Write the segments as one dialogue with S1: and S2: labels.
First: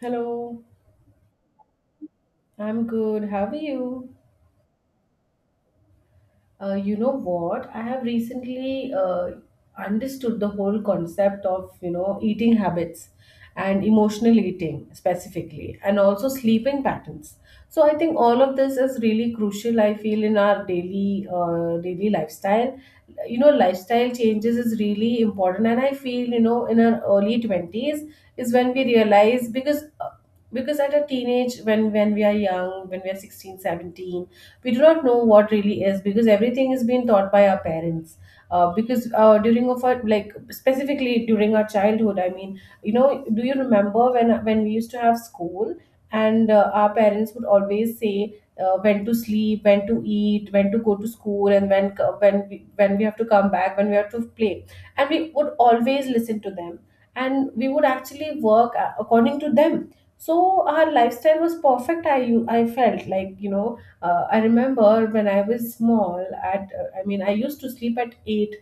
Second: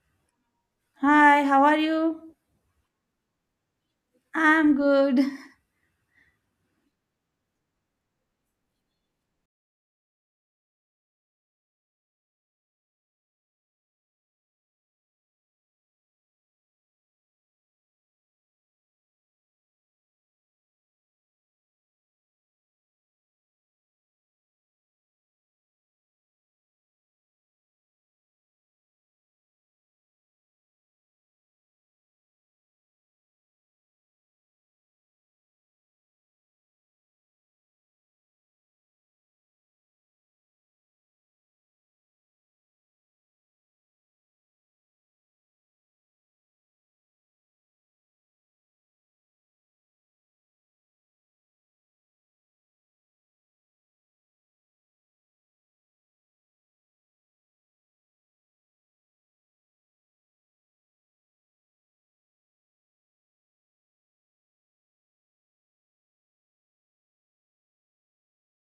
S1: Hello.
S2: Hi, how are you?
S1: I'm good. How are you?
S2: I'm good.
S1: You know what? I have recently understood the whole concept of, you know, eating habits and emotional eating specifically, and also sleeping patterns. So I think all of this is really crucial. I feel in our daily lifestyle, you know, lifestyle changes is really important. And I feel, you know, in our early 20s is when we realize because at a teenage, when we are young, when we are 16, 17, we do not know what really is, because everything is being taught by our parents, because during of our, like, specifically during our childhood, I mean, you know, do you remember when we used to have school, and our parents would always say when to sleep, when to eat, when to go to school, and when when we have to come back, when we have to play, and we would always listen to them, and we would actually work according to them. So our lifestyle was perfect. I felt like, you know, I remember when I was small, I used to sleep at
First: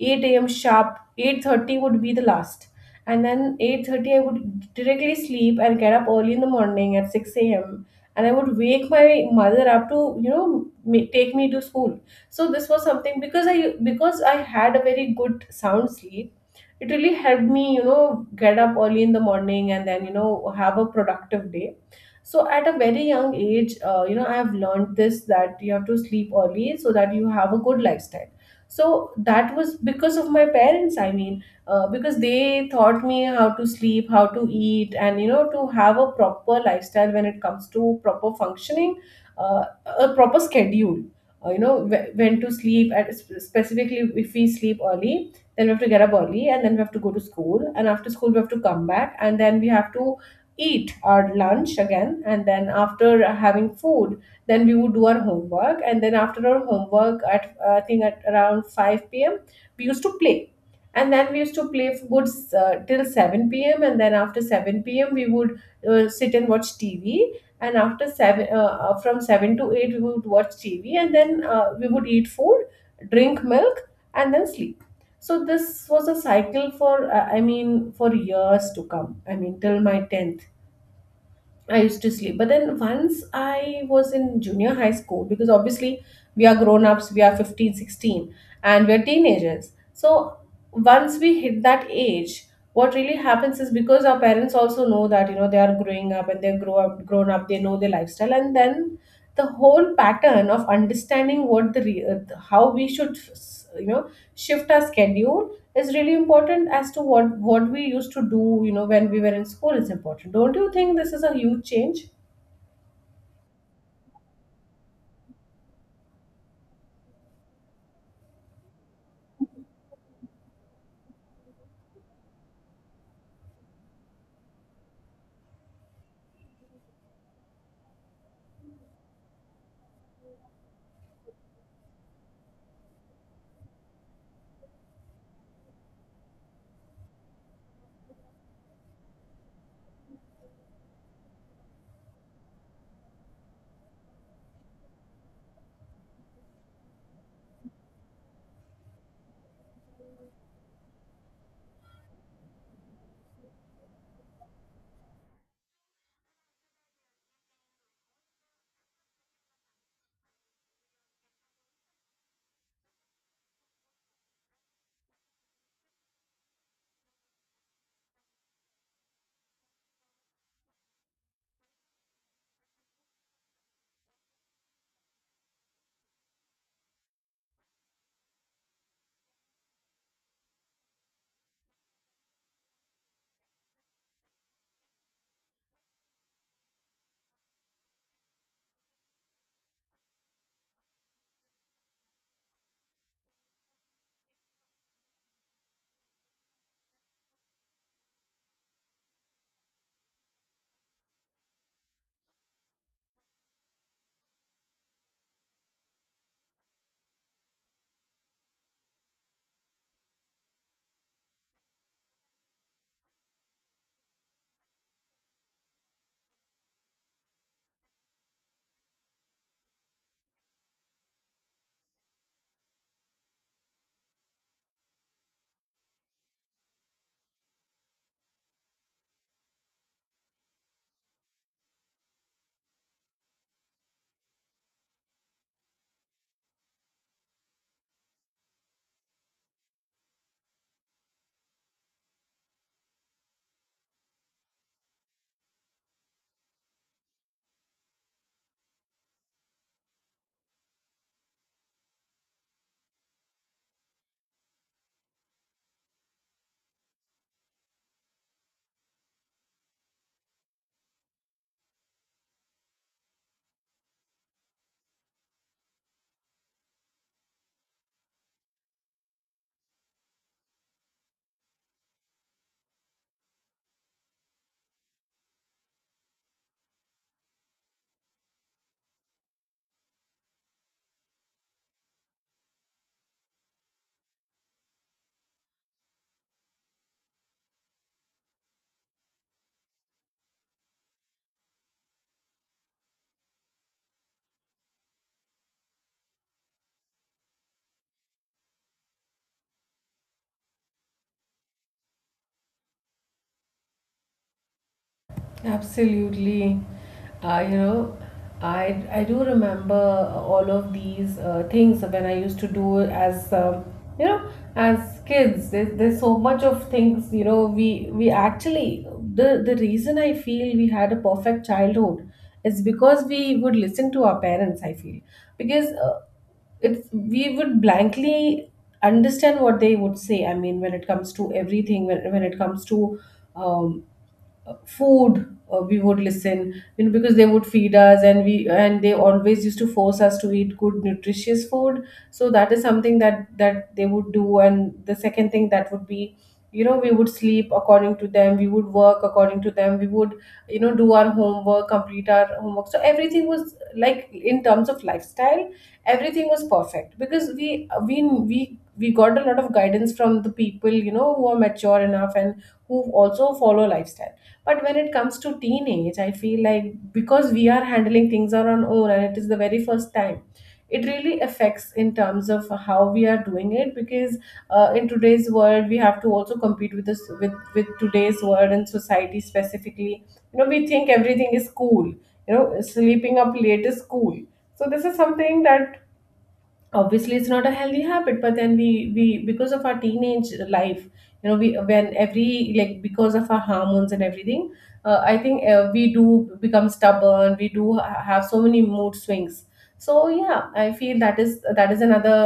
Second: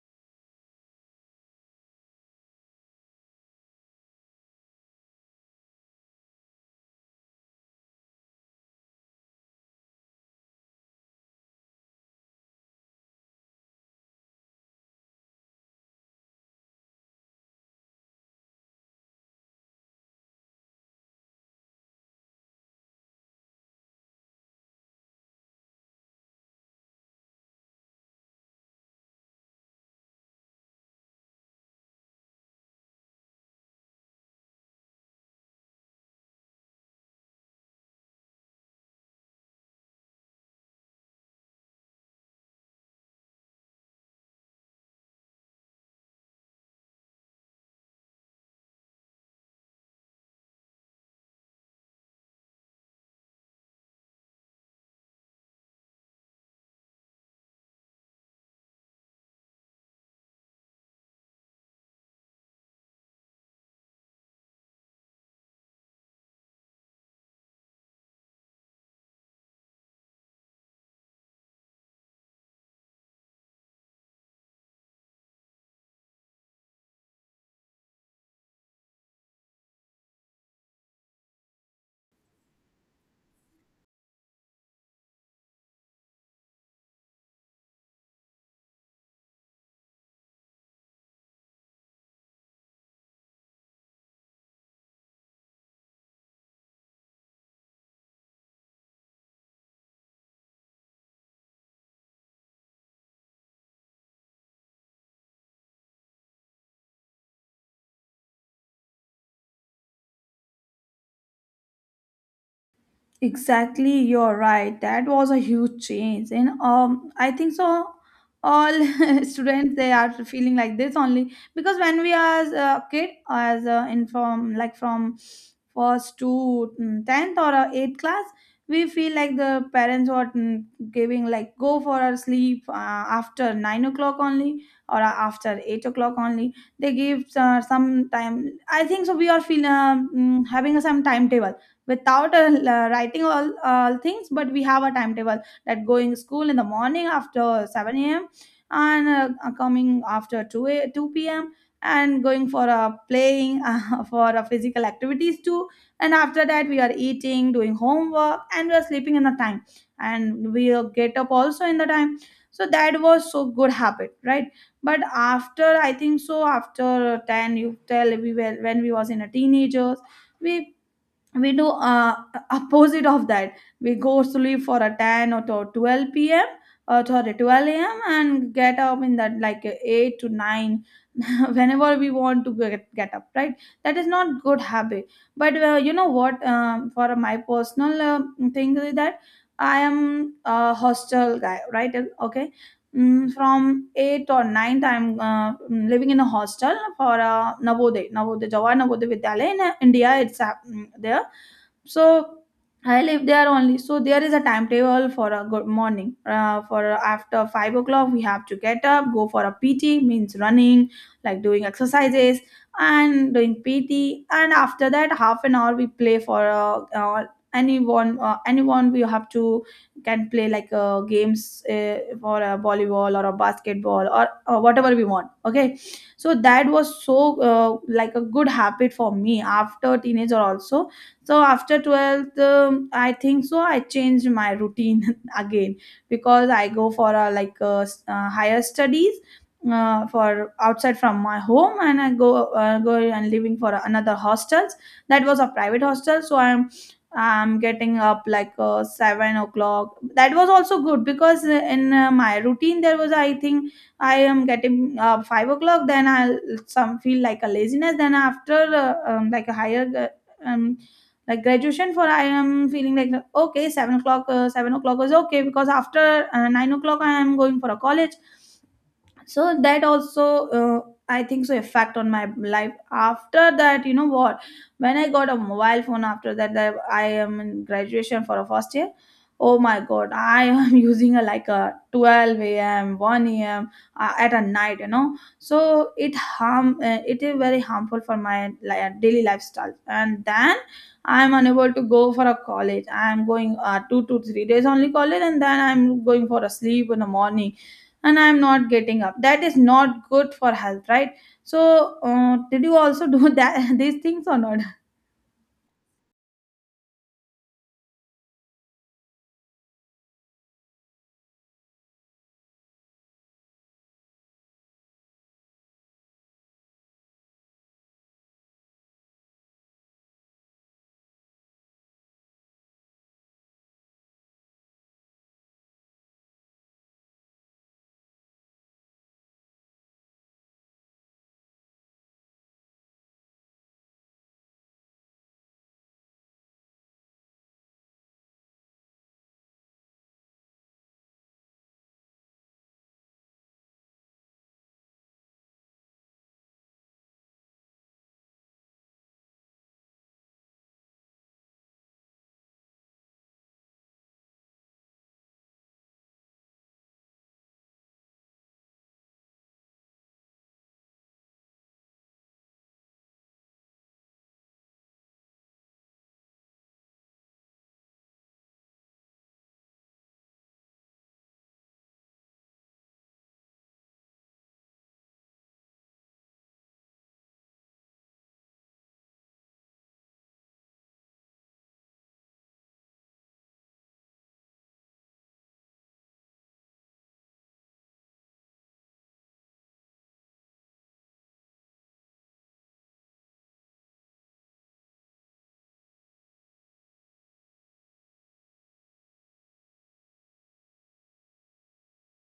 S1: 8 a.m. sharp. 8:30 would be the last, and then 8:30 I would directly sleep and get up early in the morning at 6 a.m. And I would wake my mother up to, you know, take me to school. So this was something, because I had a very good sound sleep. It really helped me, you know, get up early in the morning, and then, you know, have a productive day. So at a very young age, you know, I have learned this, that you have to sleep early so that you have a good lifestyle. So that was because of my parents. I mean, because they taught me how to sleep, how to eat, and, you know, to have a proper lifestyle when it comes to proper functioning, uh, a proper schedule, you know, when to sleep at specifically, if we sleep early, then we have to get up early, and then we have to go to school, and after school we have to come back, and then we have to eat our lunch again, and then after having food, then we would do our homework. And then after our homework, at I think at around 5 p.m, we used to play. And then we used to play for good till 7 p.m, and then after 7 p.m we would sit and watch TV. And after 7 uh, uh, from 7 to 8 we would watch TV, and then we would eat food, drink milk, and then sleep. So this was a cycle for, I mean, for years to come, I mean till my 10th I used to sleep. But then once I was in junior high school, because obviously we are grown ups, we are 15, 16, and we're teenagers. So once we hit that age, what really happens is, because our parents also know that, you know, they are growing up, and grown up, they know their lifestyle. And then the whole pattern of understanding how we should, you know, shift our schedule is really important, as to what we used to do, you know, when we were in school, is important. Don't you think this is a huge change?
S2: Exactly, you're right. That was a huge change, and I think so. All students they are feeling like this only because when we as a kid, as a, in from like from first to 10th or eighth class, we feel like the parents were giving like go for a sleep after 9 o'clock only or after 8 o'clock only. They give some time. I think so. We are feeling having a some timetable without writing all things, but we have a timetable that going school in the morning after 7 a.m, and coming after 2 p.m, and going for a playing for a physical activities too, and after that we are eating, doing homework, and we are sleeping in the time, and we get up also in the time. So that was so good habit, right? But after I think so after 10 you tell we were when we was in a teenagers, we we do opposite of that. We go sleep for a 10 or to 12 p.m or to 12 a.m, and get up in that like 8 to 9 whenever we want to get up, right? That is not good habit. But you know what, for my personal thing is that I am a hostel guy, right? Okay. Mm, from 8 or 9th I'm living in a hostel for Navodaya Jawahar Navodaya Vidyalaya in India. It's there. So I live there only, so there is a timetable for a good morning, for after 5 o'clock we have to get up, go for a PT, means running, like doing exercises and doing PT, and after that half an hour we play for anyone we have to can play like games, for a volleyball or a basketball or whatever we want, okay? So that was so like a good habit for me after teenager also. So after 12th, I think so I changed my routine again because I go for a like higher studies for outside from my home, and I go and living for another hostels. That was a private hostel, so I'm getting up like 7 o'clock. That was also good because in my routine there was I think I am getting 5 o'clock, then I'll some feel like a laziness, then after like a higher um, like graduation for I am feeling like okay, 7 o'clock is okay because after 9 o'clock I am going for a college. So that also I think so effect on my life after that, you know what, when I got a mobile phone, after that, that I am in graduation for a first year. Oh my god, I am using a like a 12 a.m, 1 a.m, at a night, you know. So it is very harmful for my daily lifestyle, and then I'm unable to go for a college, I'm going 2 to 3 days only college, and then I'm going for a sleep in the morning, and I'm not getting up. That is not good for health, right? So did you also do that these things or not?
S1: Absolutely. You know, I do remember all of these things when I used to do as, you know, as kids. There's so much of things, you know. We we actually the the reason I feel we had a perfect childhood is because we would listen to our parents. I feel, because it's, we would blankly understand what they would say. I mean, when it comes to everything, when it comes to um, food, we would listen, you know, because they would feed us, and we, and they always used to force us to eat good nutritious food. So that is something that they would do. And the second thing that would be, you know, we would sleep according to them, we would work according to them, we would, you know, do our homework, complete our homework. So everything was like, in terms of lifestyle, everything was perfect, because we got a lot of guidance from the people, you know, who are mature enough, and who also follow lifestyle. But when it comes to teenage, I feel like, because we are handling things on our own, and it is the very first time, it really affects in terms of how we are doing it. Because in today's world, we have to also compete with this, with today's world and society specifically. You know, we think everything is cool, you know, sleeping up late is cool. So this is something that, obviously, it's not a healthy habit, but then we because of our teenage life, you know, we, when, every, like, because of our hormones and everything, I think, we do become stubborn, we do have so many mood swings. So, yeah, I feel that is, that is another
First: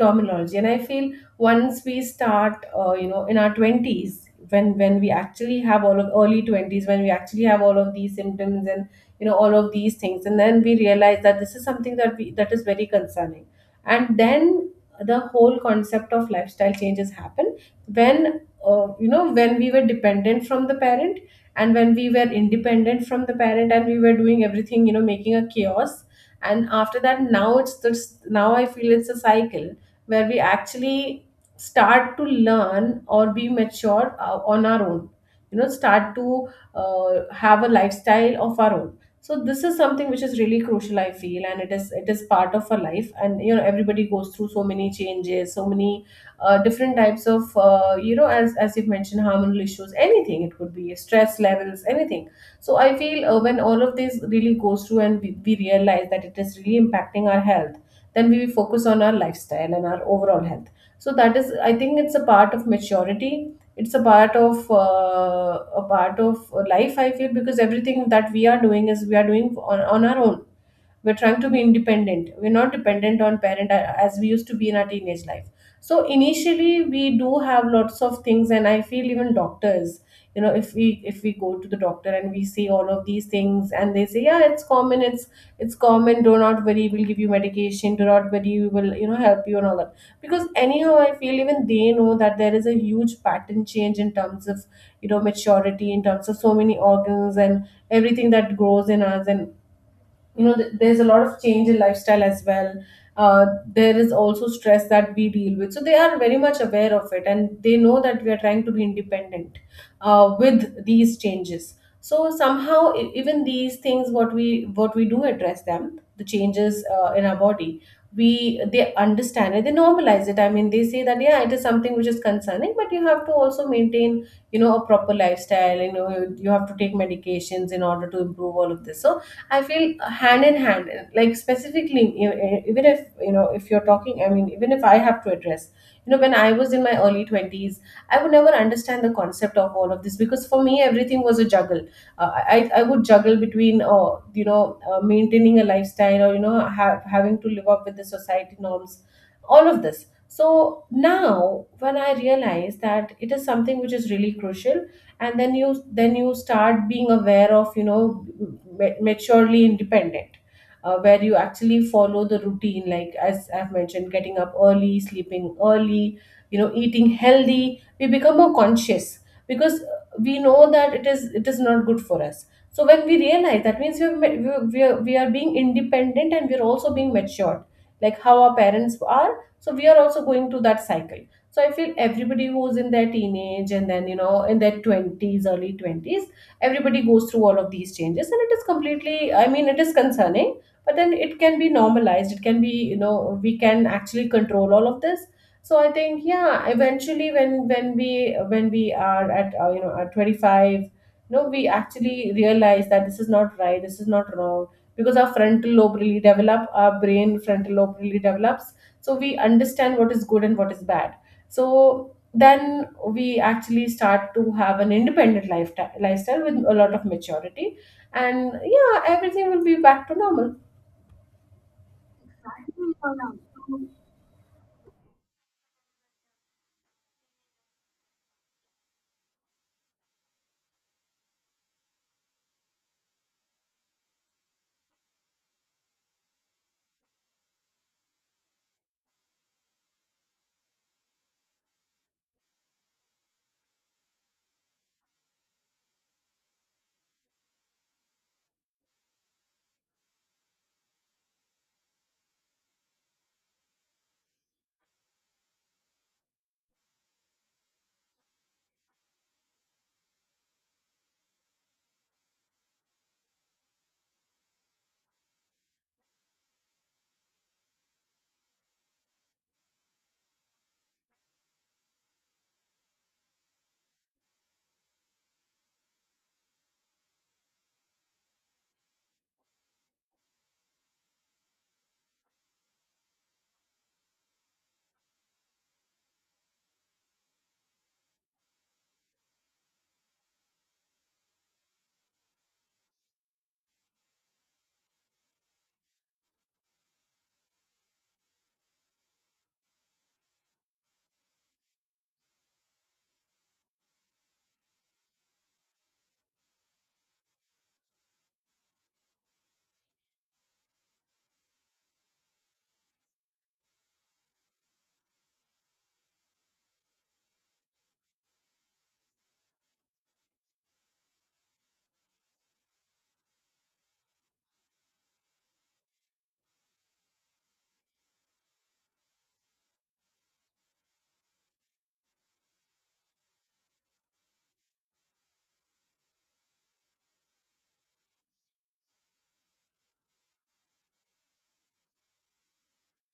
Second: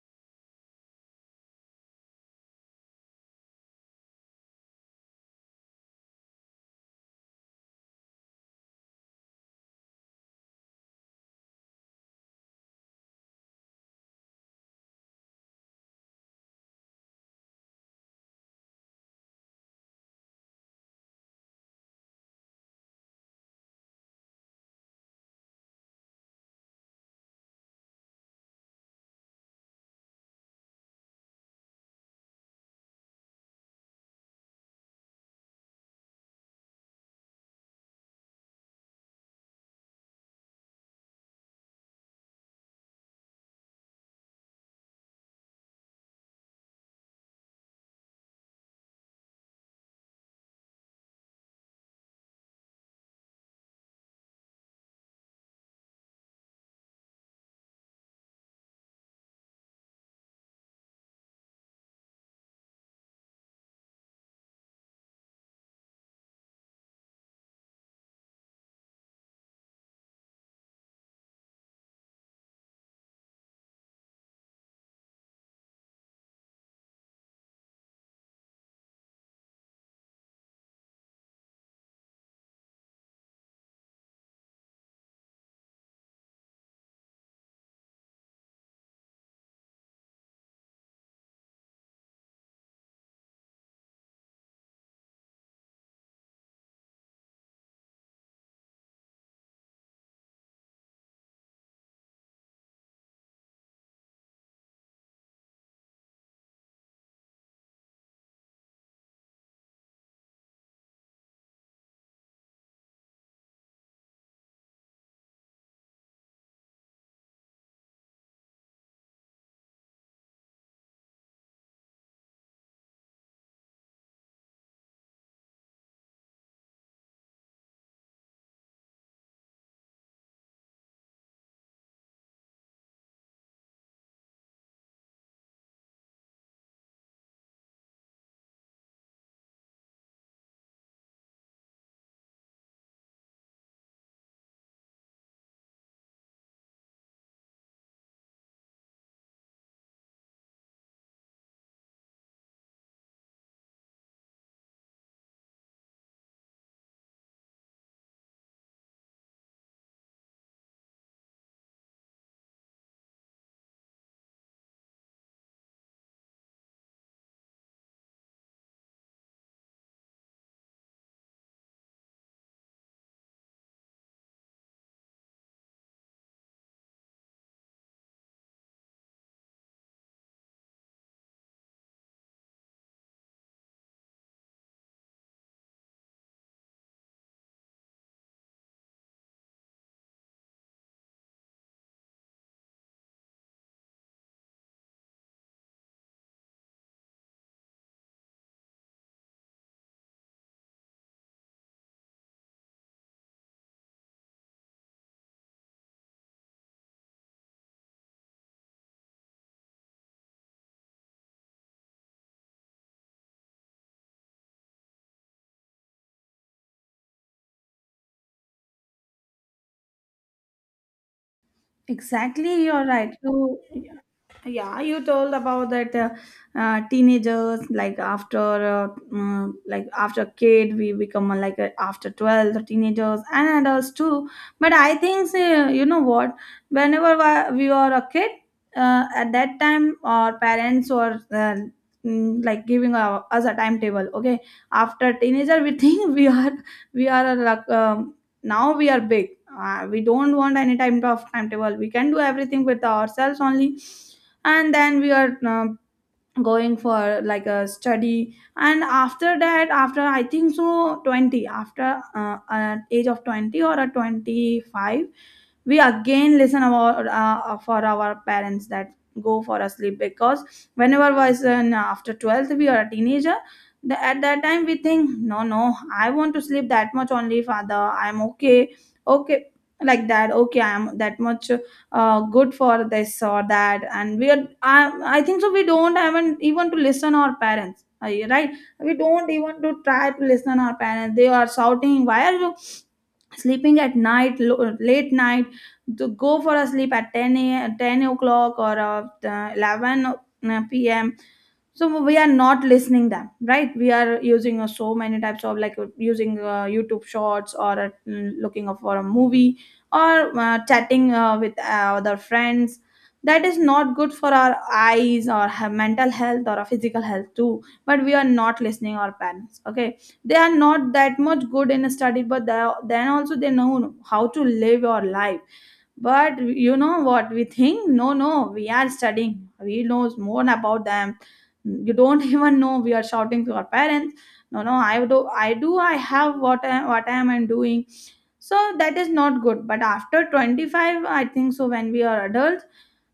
S1: terminology. And I feel, once we start, you know, in our 20s, when we actually have all of early 20s, when we actually have all of these symptoms and, you know, all of these things, and then we realize that this is something that is very concerning. And then the whole concept of lifestyle changes happen when, you know, when we were dependent from the parent, and when we were independent from the parent, and we were doing everything, you know, making a chaos. And after that, now I feel it's a cycle where we actually start to learn or be mature on our own, you know, start to have a lifestyle of our own. So this is something which is really crucial, I feel. And it is part of our life, and, you know, everybody goes through so many changes, so many different types of you know, as you've mentioned, hormonal issues, anything. It could be stress levels, anything. So I feel, when all of this really goes through, and we realize that it is really impacting our health, then we focus on our lifestyle and our overall health. So that is, I think, it's a part of maturity. It's a part of, a part of life, I feel, because everything that we are doing, is we are doing on our own. We're trying to be independent, we're not dependent on parent, as we used to be in our teenage life. So initially we do have lots of things, and I feel, even doctors, you know, if we, if we go to the doctor and we see all of these things, and they say, yeah, it's common, it's common, do not worry, we'll give you medication, do not worry, we will, you know, help you, and all that. Because anyhow I feel even they know that there is a huge pattern change in terms of, you know, maturity, in terms of so many organs and everything that grows in us. And, you know, there's a lot of change in lifestyle as well. uh, there is also stress that we deal with. So they are very much aware of it, and they know that we are trying to be independent with these changes. So somehow, even these things, what we do, address them, the changes in our body. We they understand it, they normalize it. I mean, they say that, yeah, it is something which is concerning, but you have to also maintain, you know, a proper lifestyle. You know, you have to take medications in order to improve all of this. So I feel, hand in hand, like specifically, you know, even if, you know, if you're talking, I mean, even if I have to address, you know, when I was in my early 20s, I would never understand the concept of all of this, because for me, everything was a juggle. I would juggle between, you know, maintaining a lifestyle, or, you know, having to live up with the society norms, all of this. So now, when I realize that it is something which is really crucial, and then you start being aware of, you know, maturely independent, where you actually follow the routine, like as I've mentioned, getting up early, sleeping early, you know, eating healthy. We become more conscious because we know that it is not good for us. So when we realize that, means we are, we are being independent and we are also being matured like how our parents are. So we are also going through that cycle. So I feel everybody who's in their teenage and then, you know, in their 20s, early 20s, everybody goes through all of these changes. And it is completely, I mean, it is concerning, but then it can be normalized. It can be, you know, we can actually control all of this. So I think, yeah, eventually when, when we are at, you know, at 25, you know, we actually realize that this is not right, this is not wrong, because our frontal lobe really develop, our brain frontal lobe really develops. So we understand what is good and what is bad. So then we actually start to have an independent lifetime, lifestyle with a lot of maturity. And yeah, everything will be back to normal.
S2: Exactly, you're right, so. Yeah, you told about that teenagers like after like after kid we become like after 12 the teenagers and adults too. But I think you know what, whenever we were a kid, at that time our parents were like giving us a timetable, okay? After teenager we think we are like now we are big. We don't want any type of timetable, we can do everything with ourselves only, and then we are going for like a study. And after that, after I think so 20, after an age of 20 or a 25, we again listen our for our parents that go for a sleep because whenever was an after 12th we are a teenager. At that time we think no, no, I want to sleep that much only, father, I'm okay. Okay. Like that, okay, I'm that much good for this or that. And I think so we don't even to listen our parents, right? We don't even to try to listen our parents, they are shouting, why are you sleeping at night, late night, to go for a sleep at 10 o'clock or 11 p.m. So we are not listening them, right? We are using so many types of like using YouTube shorts, or looking for a movie, or chatting with other friends. That is not good for our eyes or her mental health or our physical health too, but we are not listening our parents, okay? They are not that much good in a study, but they are, then also they know how to live your life. But you know what, we think no, no, we are studying, we know more about them. You don't even know, we are shouting to our parents, no, no, I do, I have what, what I'm doing. So that is not good. But after 25 I think so when we are adults,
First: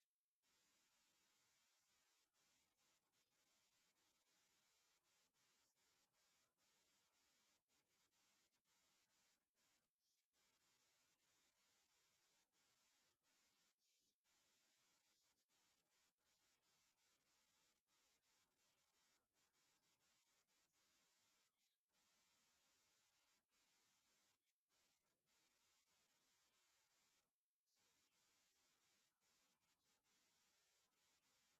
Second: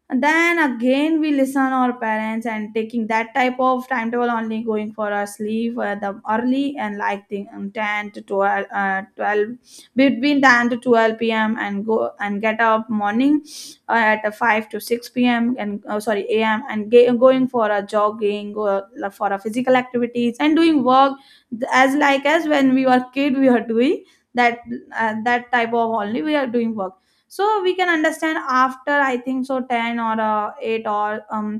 S2: and then again we listen our parents and taking that type of timetable only, going for our sleep, the early, and like the 12 between 10 to 12 p.m, and go and get up morning at 5 to 6 p.m and oh, sorry, a.m, and going for a jogging or for a physical activities, and doing work as like as when we were kid we were doing that, that type of only we are doing work. So we can understand after I think so 10 or 8 or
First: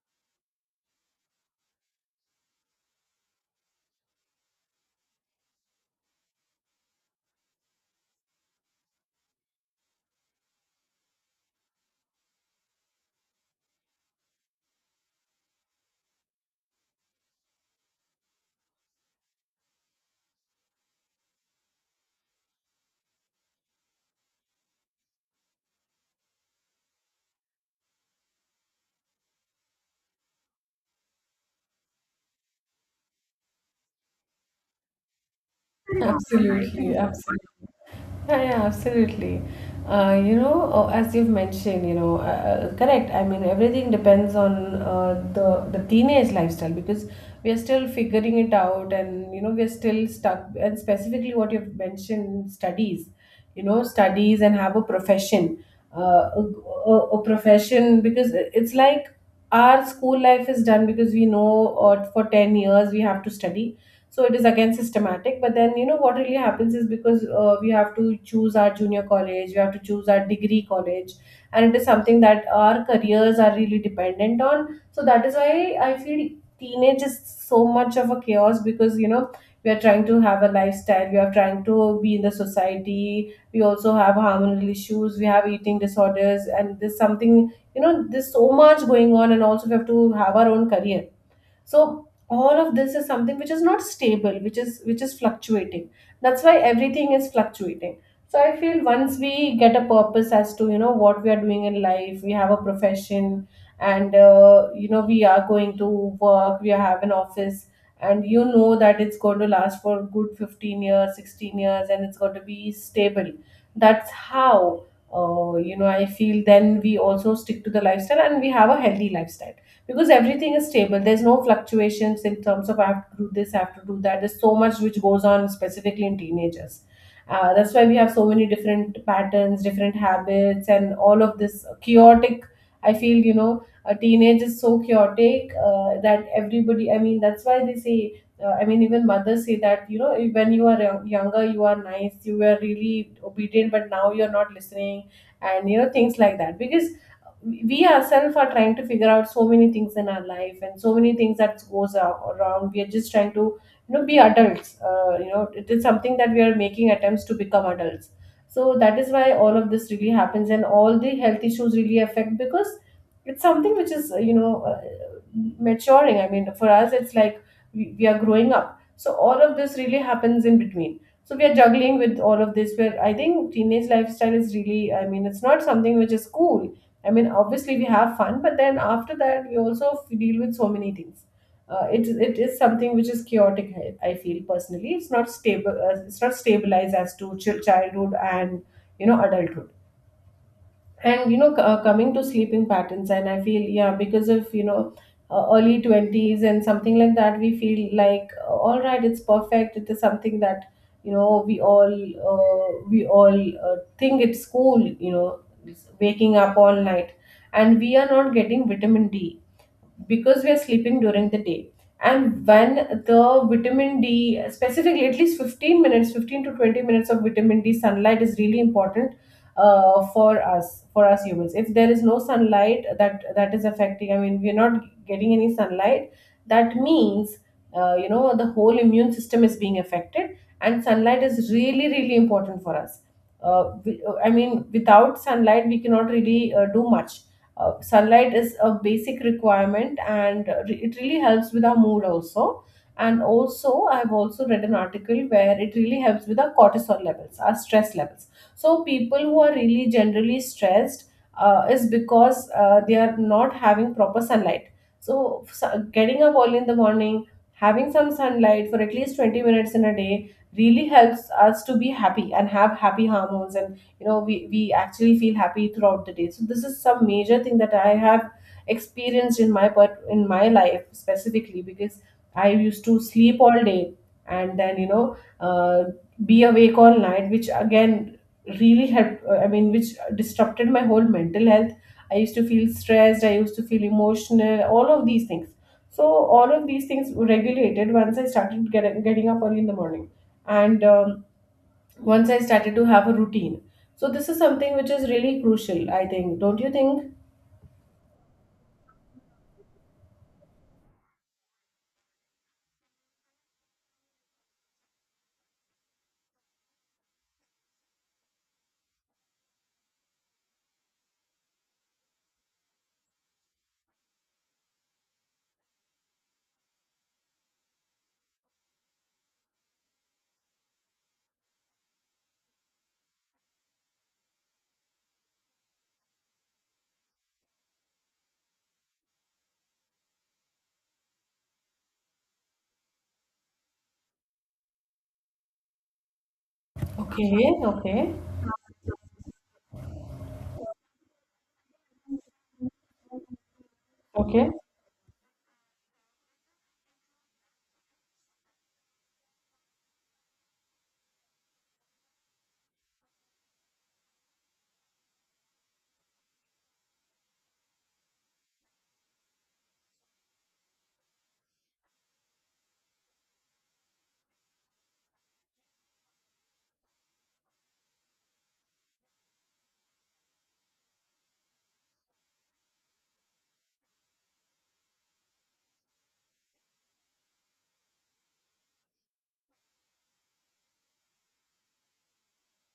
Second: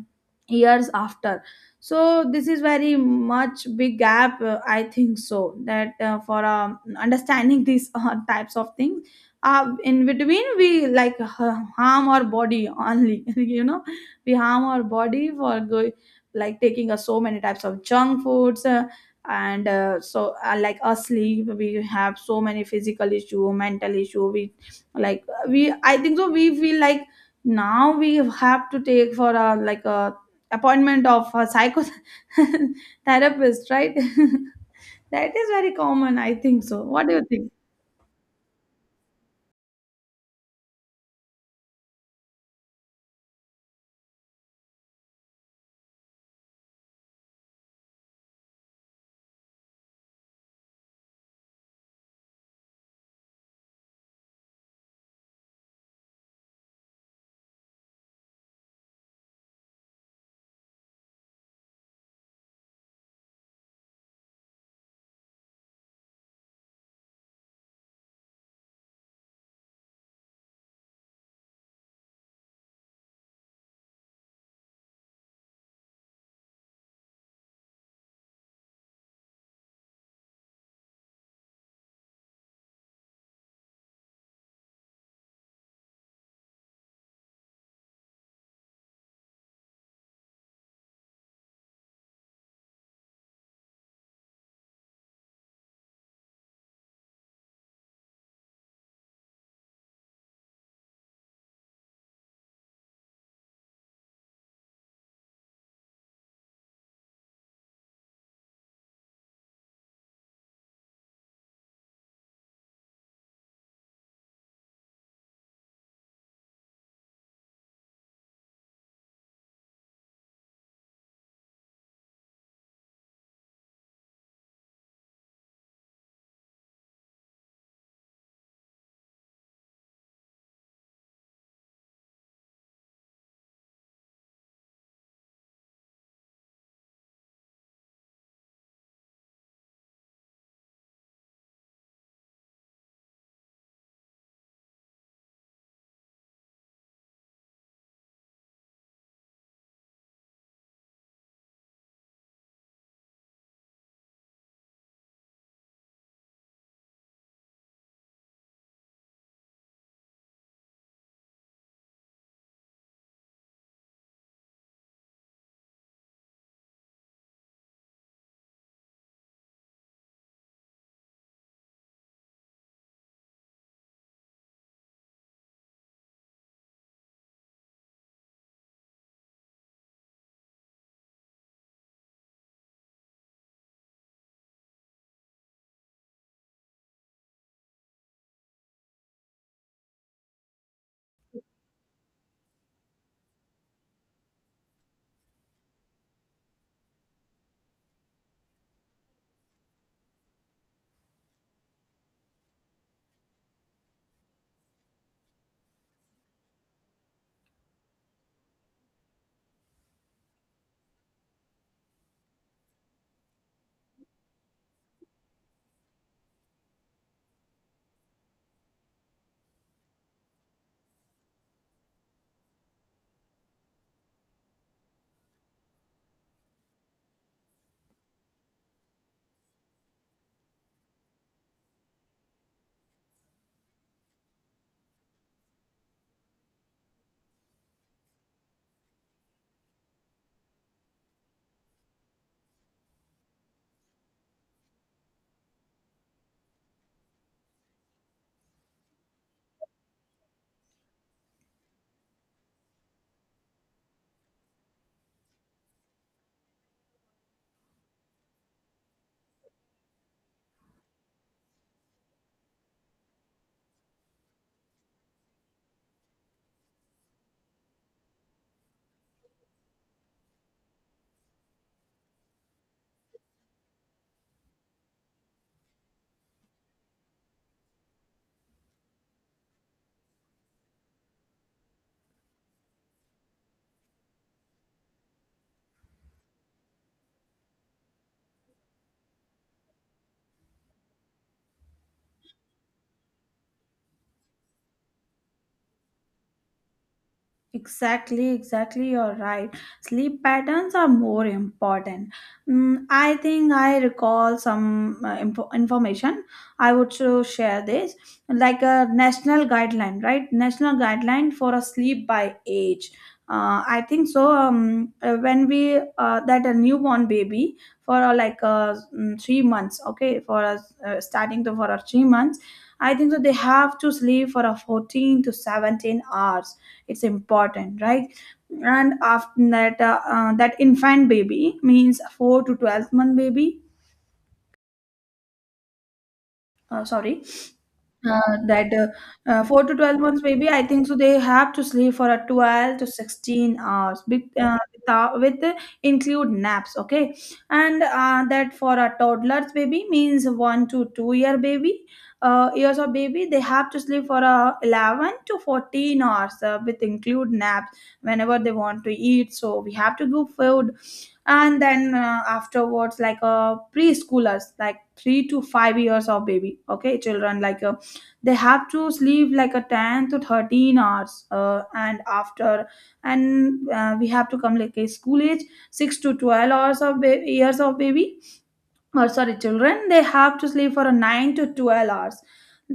S2: years after, so this is very much big gap, I think so that for understanding these types of things, in between we like harm our body only you know. We harm our body for like taking so many types of junk foods, and so like asleep we have so many physical issue, mental issue, we like we I think so we feel like now we have to take for a like a appointment of a psychotherapist right? That is very common, I think so,
S1: Absolutely,
S2: what do you
S1: absolutely.
S2: think?
S1: Yeah, yeah, absolutely. You know, as you've mentioned, you know, correct. I mean, everything depends on, the teenage lifestyle, because we are still figuring it out, and you know, we're still stuck. And specifically, what you've mentioned, studies, you know, studies and have a profession, uh, a, a profession, because it's like our school life is done, because we know, or for 10 years we have to study. So it is again systematic, but then you know what really happens is because, we have to choose our junior college, we have to choose our degree college, and it is something that our careers are really dependent on. So that is why I feel teenage is so much of a chaos, because, you know, we are trying to have a lifestyle, we are trying to be in the society, we also have hormonal issues, we have eating disorders, and there's something, you know, there's so much going on, and also we have to have our own career. So all of this is something which is not stable, which is fluctuating. That's why everything is fluctuating. So I feel, once we get a purpose as to, you know, what we are doing in life, we have a profession, and you know, we are going to work, we have an office, and you know that it's going to last for good 15 years, 16 years, and it's going to be stable. That's how, you know, I feel then we also stick to the lifestyle, and we have a healthy lifestyle, because everything is stable, there's no fluctuations in terms of I have to do this, I have to do that. There's so much which goes on specifically in teenagers, that's why we have so many different patterns, different habits, and all of this chaotic. I feel, you know, a teenage is so chaotic, that everybody, I mean, that's why they say, I mean, even mothers say that, you know, when you are young, younger, you are nice, you were really obedient, but now you're not listening, and, you know, things like that. Because we ourselves are trying to figure out so many things in our life, and so many things that goes around, we are just trying to, you know, be adults. You know, it is something that we are making attempts to become adults. So that is why all of this really happens, and all the health issues really affect, because it's something which is, you know, maturing. I mean, for us it's like we are growing up, so all of this really happens in between. So we are juggling with all of this, where I think teenage lifestyle is really, I mean, it's not something which is cool. I mean, obviously we have fun, but then after that we also deal with so many things. It is something which is chaotic. I feel personally, it's not stable. It's not stabilized as to childhood and, you know, adulthood. And you know, coming to sleeping patterns, and I feel, yeah, because of, you know, early 20s and something like that, we feel like, all right, it's perfect. It is something that, you know, we all think it's cool, you know, waking up all night, and we are not getting vitamin D, because we are sleeping during the day. And when the vitamin D specifically, at least 15 minutes, 15 to 20 minutes of vitamin D sunlight is really important, for us, for us humans. If there is no sunlight, that is affecting, I mean, we're not getting any sunlight, that means, you know, the whole immune system is being affected. And sunlight is really really important for us. I mean, without sunlight, we cannot really do much. Sunlight is a basic requirement, and it really helps with our mood also. And also, I've also read an article where it really helps with our cortisol levels, our stress levels. So people who are really generally stressed, is because, they are not having proper sunlight. So getting up early in the morning, having some sunlight for at least 20 minutes in a day really helps us to be happy and have happy hormones, and you know, we actually feel happy throughout the day. So this is some major thing that I have experienced in my part, in my life, specifically because I used to sleep all day, and then you know, be awake all night, which again really helped, I mean, which disrupted my whole mental health. I used to feel stressed, I used to feel emotional, all of these things. So all of these things were regulated once I started getting up early in the morning, and once I started to have a routine. So this is something which is really crucial, I think. Don't you think?
S2: Exactly, exactly, you're right. Sleep patterns are more important. Mm, I think I recall some information. I would to share this like a national guideline, right? National guideline for a sleep by age. I think so. When we that a newborn baby for like 3 months, okay, for us starting to for 3 months, I think so they have to sleep for a 14 to 17 hours, it's important, right? And after that that infant baby means 4 to 12 month baby, sorry.
S1: Okay, okay.
S2: That 4 to 12 months baby I think so they have to sleep for a 12 to 16 hours with,
S1: Okay.
S2: with include naps, okay. And that for a toddler's baby means 1 to 2 year baby, years of baby, they have to sleep for 11 to 14 hours with include naps whenever they want to eat, so we have to give food. And then afterwards, like preschoolers like 3 to 5 years of baby, okay, children, like they have to sleep like a 10 to 13 hours, and after, and we have to come like a school age, 6 to 12 hours of years of baby, or sorry, children, they have to sleep for a 9 to 12 hours.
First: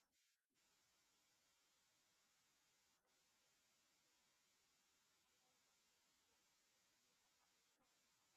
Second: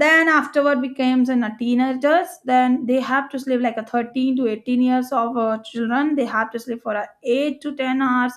S2: Then afterward becomes in a teenagers, then they have to sleep like a 13 to 18 years of children, they have to sleep for a 8 to 10 hours.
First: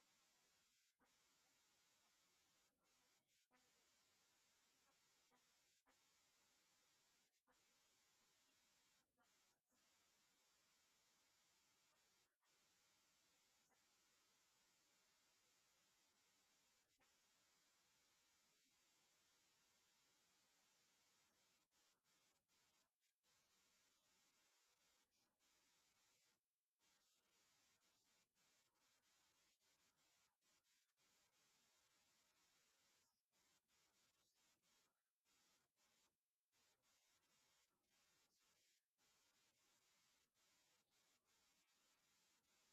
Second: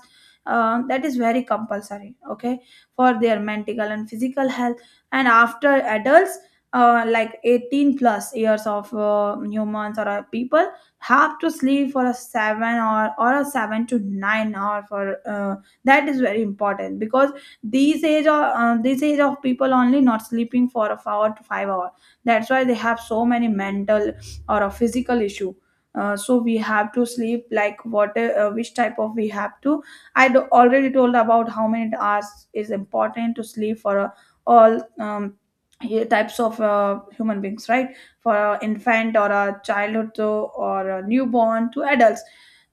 S2: That is very compulsory, okay, for their mental and physical health. And after adults, like 18 plus years of humans or people have to sleep for a 7 or a 7 to 9 hour for that is very important because these age of this age of people only not sleeping for a 4 to 5 hour, that's why they have so many mental or a physical issue. So we have to sleep like what which type of we have to. I already told about how many hours is important to sleep for all types of human beings, right? For a infant or a childhood to, or a newborn to adults,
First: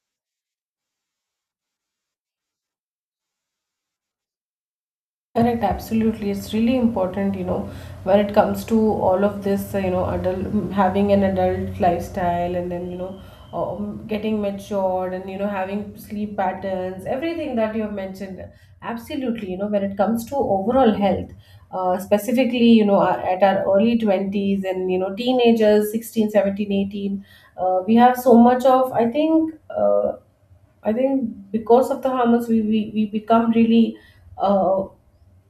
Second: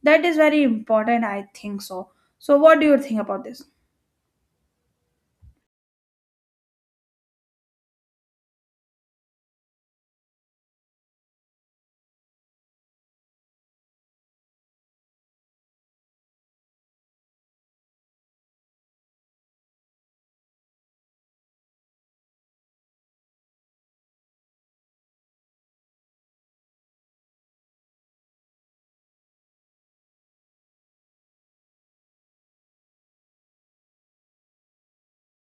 S2: that is very important, I think so. So what do you think about this?
S1: Correct, absolutely. It's really important, you know, when it comes to all of this, you know, adult, having an adult lifestyle, and then, you know, getting matured, and, you know, having sleep patterns, everything that you have mentioned. Absolutely, you know, when it comes to overall health, specifically, you know, our, at our early 20s, and, you know, teenagers, 16, 17, 18, we have so much of, I think because of the hormones, we become really. Uh,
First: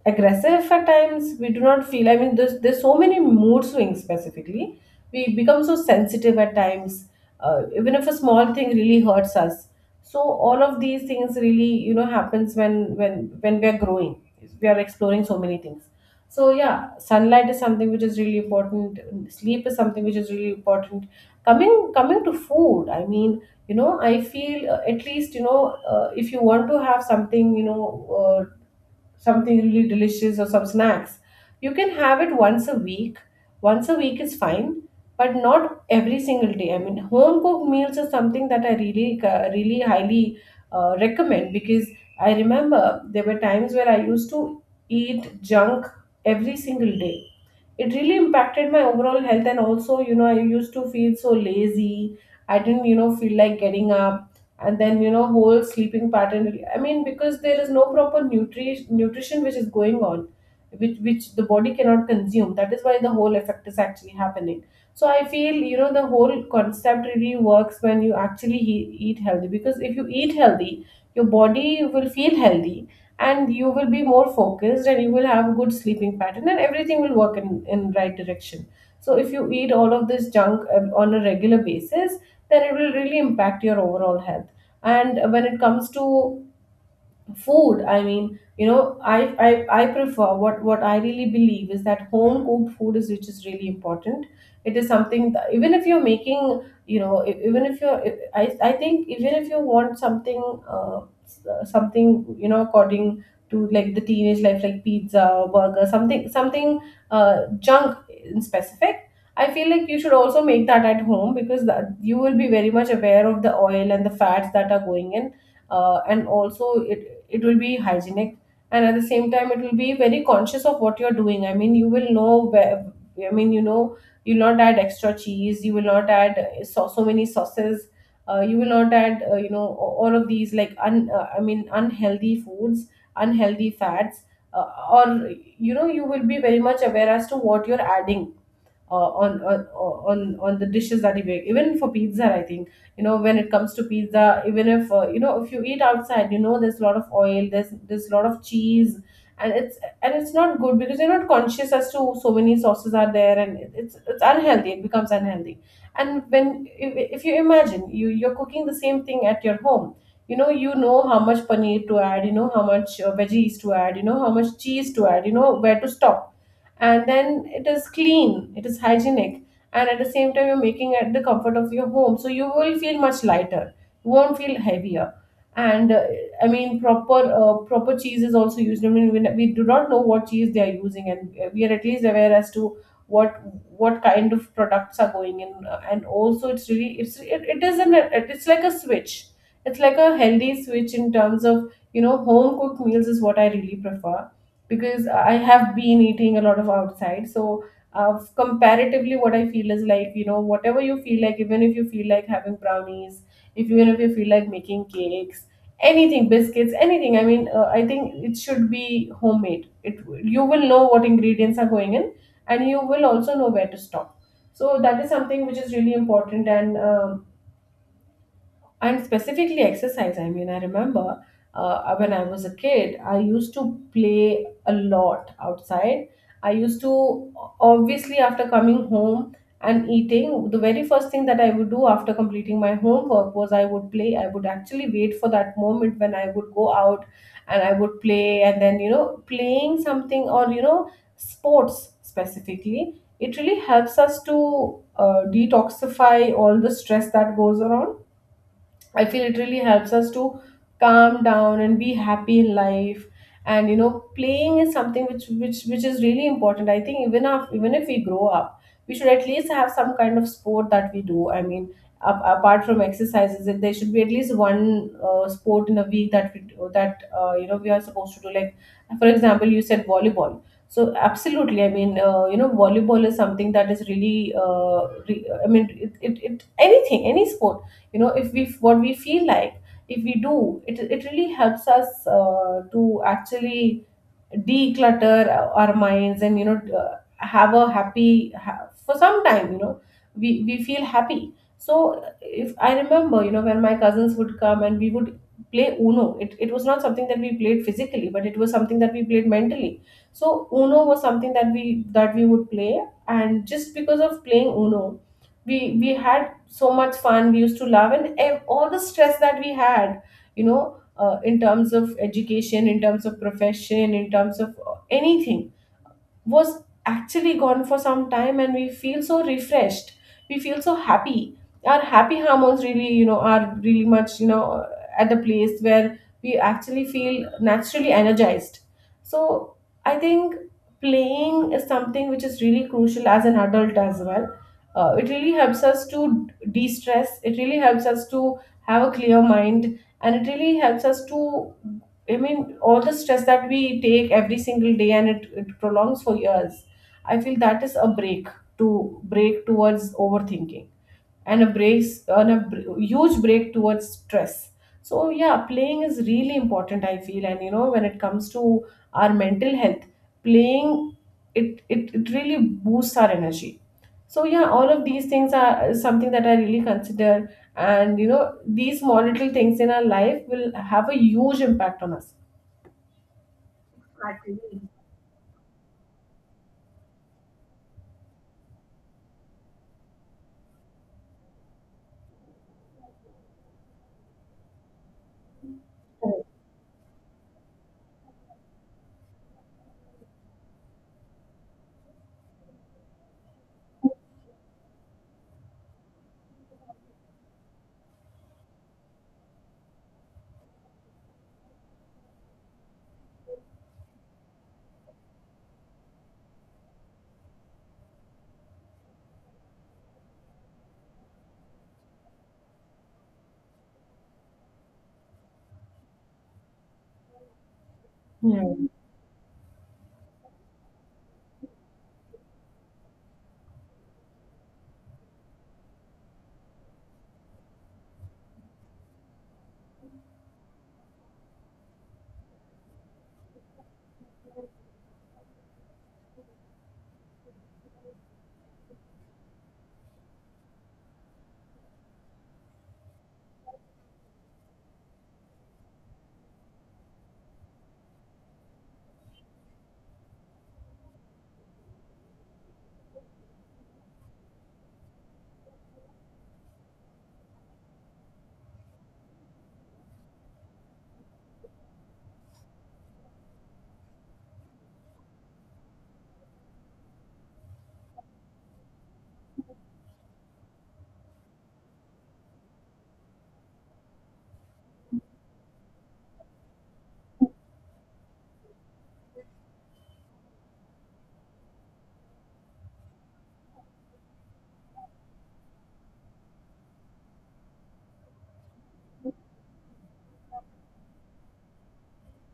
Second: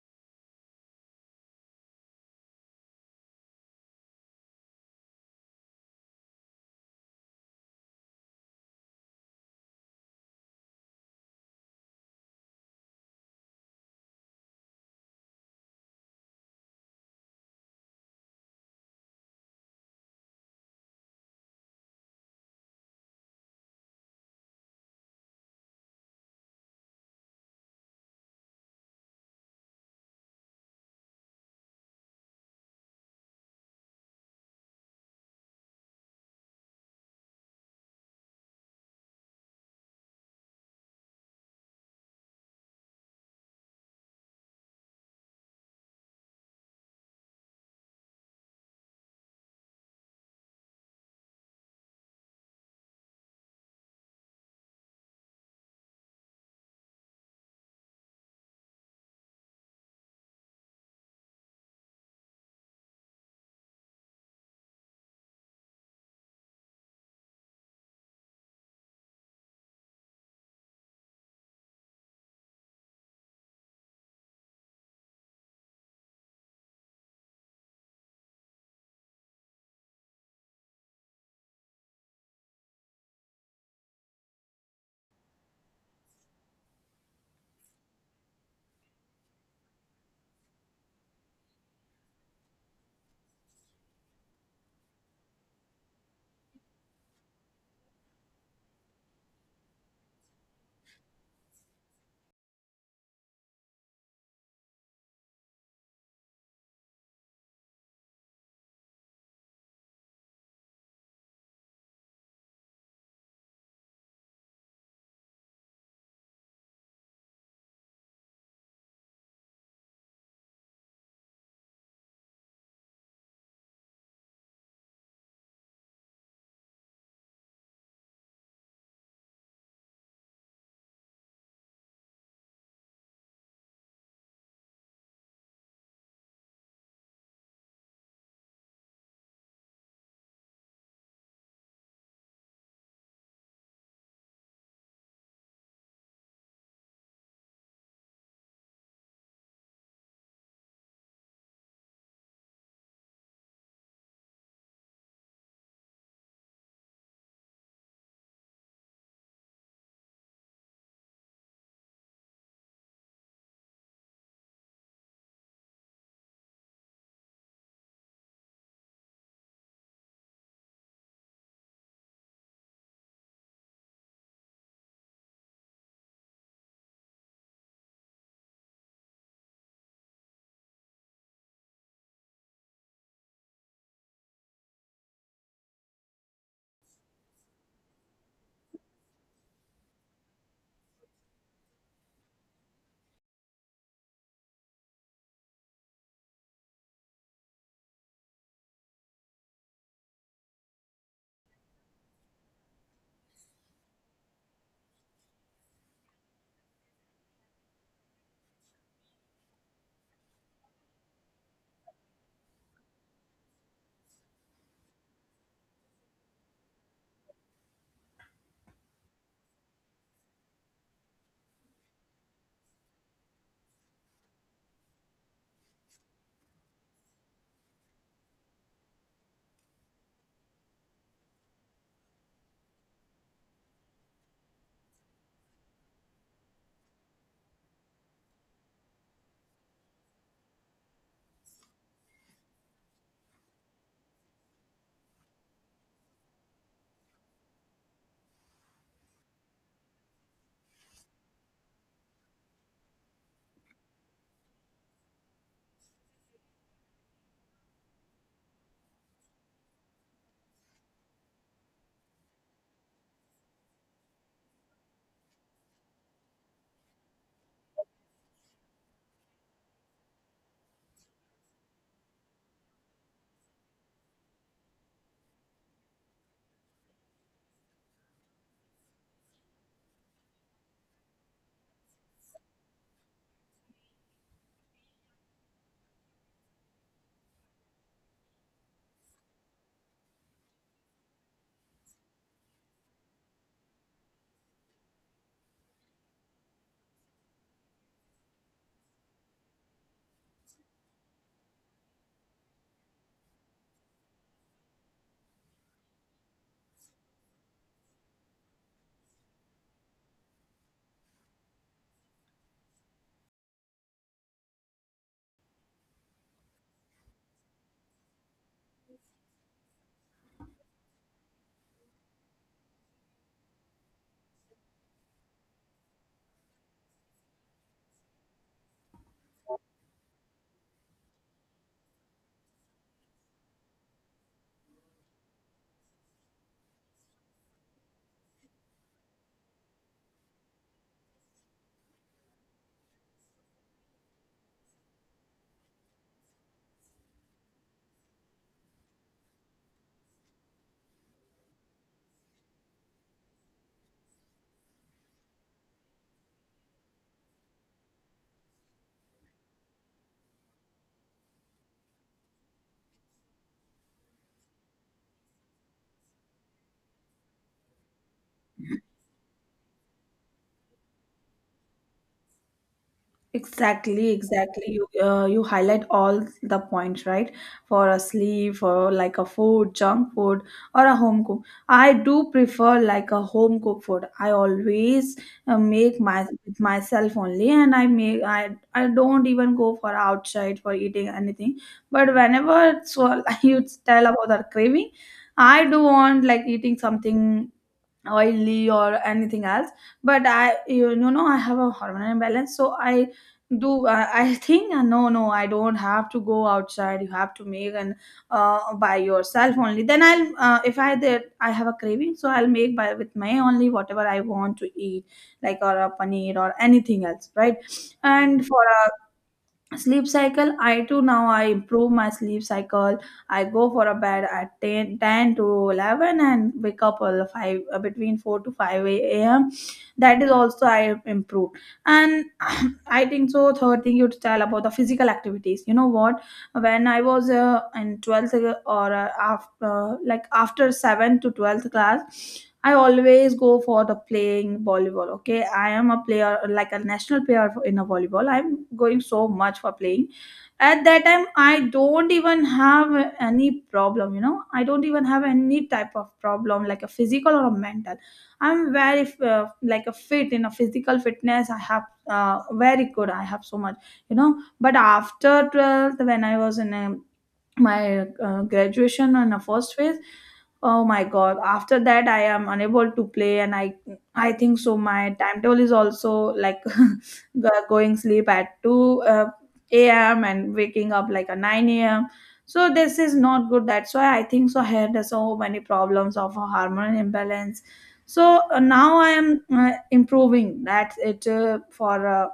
S1: Aggressive at times, we do not feel, I mean, there's so many mood swings, specifically we become so sensitive at times, even if a small thing really hurts us. So all of these things really, you know, happens when when we are growing, we are exploring so many things. So yeah, sunlight is something which is really important, sleep is something which is really important. Coming to food, I mean, you know, I feel, at least, you know, if you want to have something, you know, uh, something really delicious or some snacks. You can have it once a week. Once a week is fine, but not every single day. I mean, home cooked meals is something that I really, really highly recommend, because I remember there were times where I used to eat junk every single day. It really impacted my overall health, and also you know, I used to feel so lazy, I didn't, you know, feel like getting up, and then you know, whole sleeping pattern, I mean, because there is no proper nutrition which is going on, which the body cannot consume. That is why the whole effect is actually happening. So I feel, you know, the whole concept really works when you actually eat healthy, because if you eat healthy, your body will feel healthy, and you will be more focused, and you will have a good sleeping pattern, and everything will work in right direction. So if you eat all of this junk, on a regular basis, then it will really impact your overall health. And when it comes to food, I mean, you know, I prefer, what I really believe is that home cooked food is which is really important. It is something that, even if you're making, you know, even if you're e, I think, even if you want something, uh, something, you know, according to like the teenage life, like pizza or burger, something junk in specific, I feel like you should also make that at home, because that, you will be very much aware of the oil and the fats that are going in, and also it will be hygienic, and at the same time it will be very Conscious of what you're doing. You will know where. You'll not add extra cheese, you will not add so many sauces. You will not add all of these like un, I mean unhealthy foods, unhealthy fats, or, you know, you will be very much aware as to what you're adding on the dishes that you make. Even for pizza, I think, you know, when it comes to pizza, even if, if you eat outside, you know, there's a lot of oil, there's a lot of cheese, and it's, and it's not good because you're not conscious as to so many sauces are there, and it's unhealthy, it becomes unhealthy. And when if you imagine you're cooking the same thing at your home, you know, you know how much paneer to add, you know how much veggies to add, you know how much cheese to add, you know where to stop. And then it is clean, it is hygienic. And at the same time, you're making at the comfort of your home, so you will feel much lighter, you won't feel heavier. And I mean, proper proper cheese is also used. I mean, we do not know what cheese they are using, and we are at least aware as to what what kind of products are going in. And also, it's really, it is an it's like a switch. It's like a healthy switch. In terms of, you know, home cooked meals is what I really prefer, because I have been eating a lot of outside. So comparatively, what I feel is like, you know, whatever you feel like, even if you feel like having brownies, if even if you feel like making cakes, anything, biscuits, anything. I think it should be homemade. It You will know what ingredients are going in, and you will also know where to stop. So that is something which is really important. And specifically exercise, I mean, I remember, when I was a kid, I used to play a lot outside. I used to, obviously, after coming home and eating, the very first thing that I would do after completing my homework was I would play. I would actually wait for that moment when I would go out and I would play. And then, you know, playing something, or, you know, sports specifically, it really helps us to detoxify all the stress that goes around. I feel it really helps us to calm down and be happy in life. And you know, playing is something which which is really important. I think, even if we grow up, we should at least have some kind of sport that we do. I mean, apart from exercises, there should be at least one sport in a week that we do, that, you know, we are supposed to do. Like, for example, you said volleyball. So absolutely. I mean, you know, volleyball is something that is really, I mean, it anything, any sport, you know, if we, what we feel like, if we do it, it really helps us to actually declutter our minds. And you know, have a for some time, you know, we feel happy. So if I remember, you know, when my cousins would come, and we would play uno, it was not something that we played physically, but it was something that we played mentally. So uno was something that we would play. And just because of playing uno, we had so much fun. We used to laugh, and all the stress that we had, you know, in terms of education, in terms of profession, in terms of anything, was actually gone for some time. And we feel so refreshed, we feel so happy. Our happy hormones really, you know, are really much, you know, at the place where we actually feel naturally energized. So I think playing is something which is really crucial as an adult as well. It really helps us to de-stress, it really helps us to have a clear mind, and it really helps us to, I mean, all the stress that we take every single day, and it prolongs for years, I feel that is a break, to break towards overthinking, and a brace and a br- huge break towards stress. So yeah, playing is really important, I feel. And you know, when it comes to our mental health, playing, it really boosts our energy. So yeah, all of these things are something that I really consider. And you know, these small little things in our life will have a huge impact on us.
S2: Exactly, exactly. You you highlight all the points, right? For a sleep, for like a food, junk food, or a home cook. I do prefer like a home cook food. I always make my with myself only, and I make I don't even go for outside for eating anything. But whenever so you tell about the craving, I do want like eating something oily or anything else. But I no, I have a hormonal imbalance, so I think, no, I don't have to go outside. You have to make, and by yourself only. Then I'll if I there, I have a craving, so I'll make by with my only whatever I want to eat, like or a paneer or anything else, right?
S1: Yeah,
S2: And for sleep cycle, I too, now I improve my sleep cycle. I go for a bed at ten to 11 and wake up all 5, between 4 to 5 a.m. That is also I have improved. And I think so third thing you tell about the physical activities. You know what, when I was in 12th or after like after 7 to 12th class, I always go for the playing volleyball. Okay, I am a player, like a national player in a volleyball. I'm going so much for playing. At that time, I don't even have any problem. You know, I don't even have any type of problem, like a physical or a mental. I'm very like a fit in a physical fitness. I have very good. I have so much. You know, but after 12th, when I was in a my graduation in the first phase, oh my god, after that I am unable to play. And I think so my timetable is also like going sleep at 2 a.m. and waking up like a 9 a.m. So this is not good. That's why I think so here there's so many problems of a hormone imbalance. So now I am improving. That's it. For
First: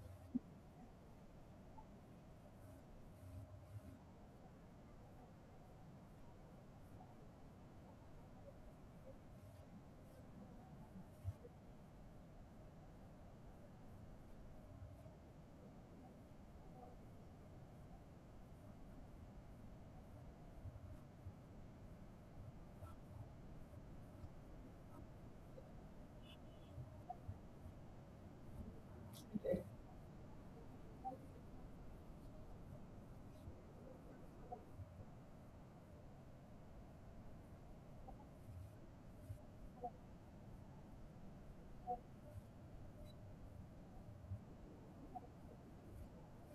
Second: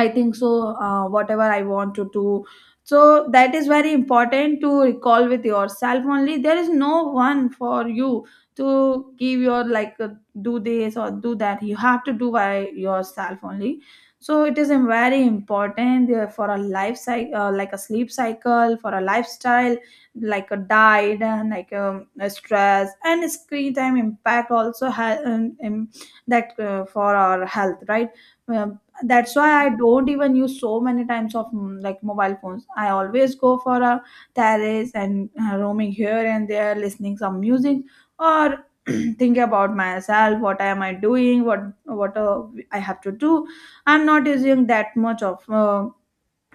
S2: I think so, whatever I want to do. So that is very important to recall with yourself only. There is no one for you to give your like do this or do that. You have to do by yourself only. So it is a very important for a life cycle, like a sleep cycle, for a lifestyle, like a diet and like a stress and screen time impact also that for our health, right? Um, that's why I don't even use so many times of like mobile phones. I always go for a terrace and roaming here and there, listening some music or thinking about myself. What am I doing? What I have to do? I'm not using that much of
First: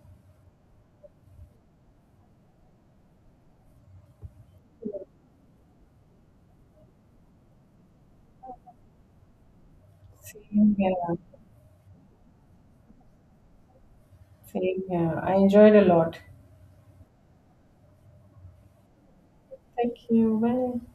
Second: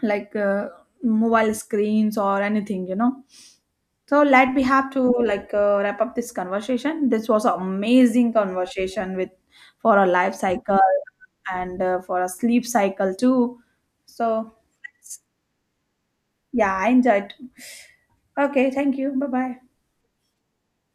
S2: like uh, mobile screens or anything, you know. So let we have to like wrap up this conversation. This was an amazing conversation with for a life
S1: same
S2: cycle
S1: here,
S2: and for a sleep cycle too. So
S1: same here. I enjoyed a lot.
S2: yeah, I enjoyed. Okay, thank you, bye bye.
S1: Thank you. Bye.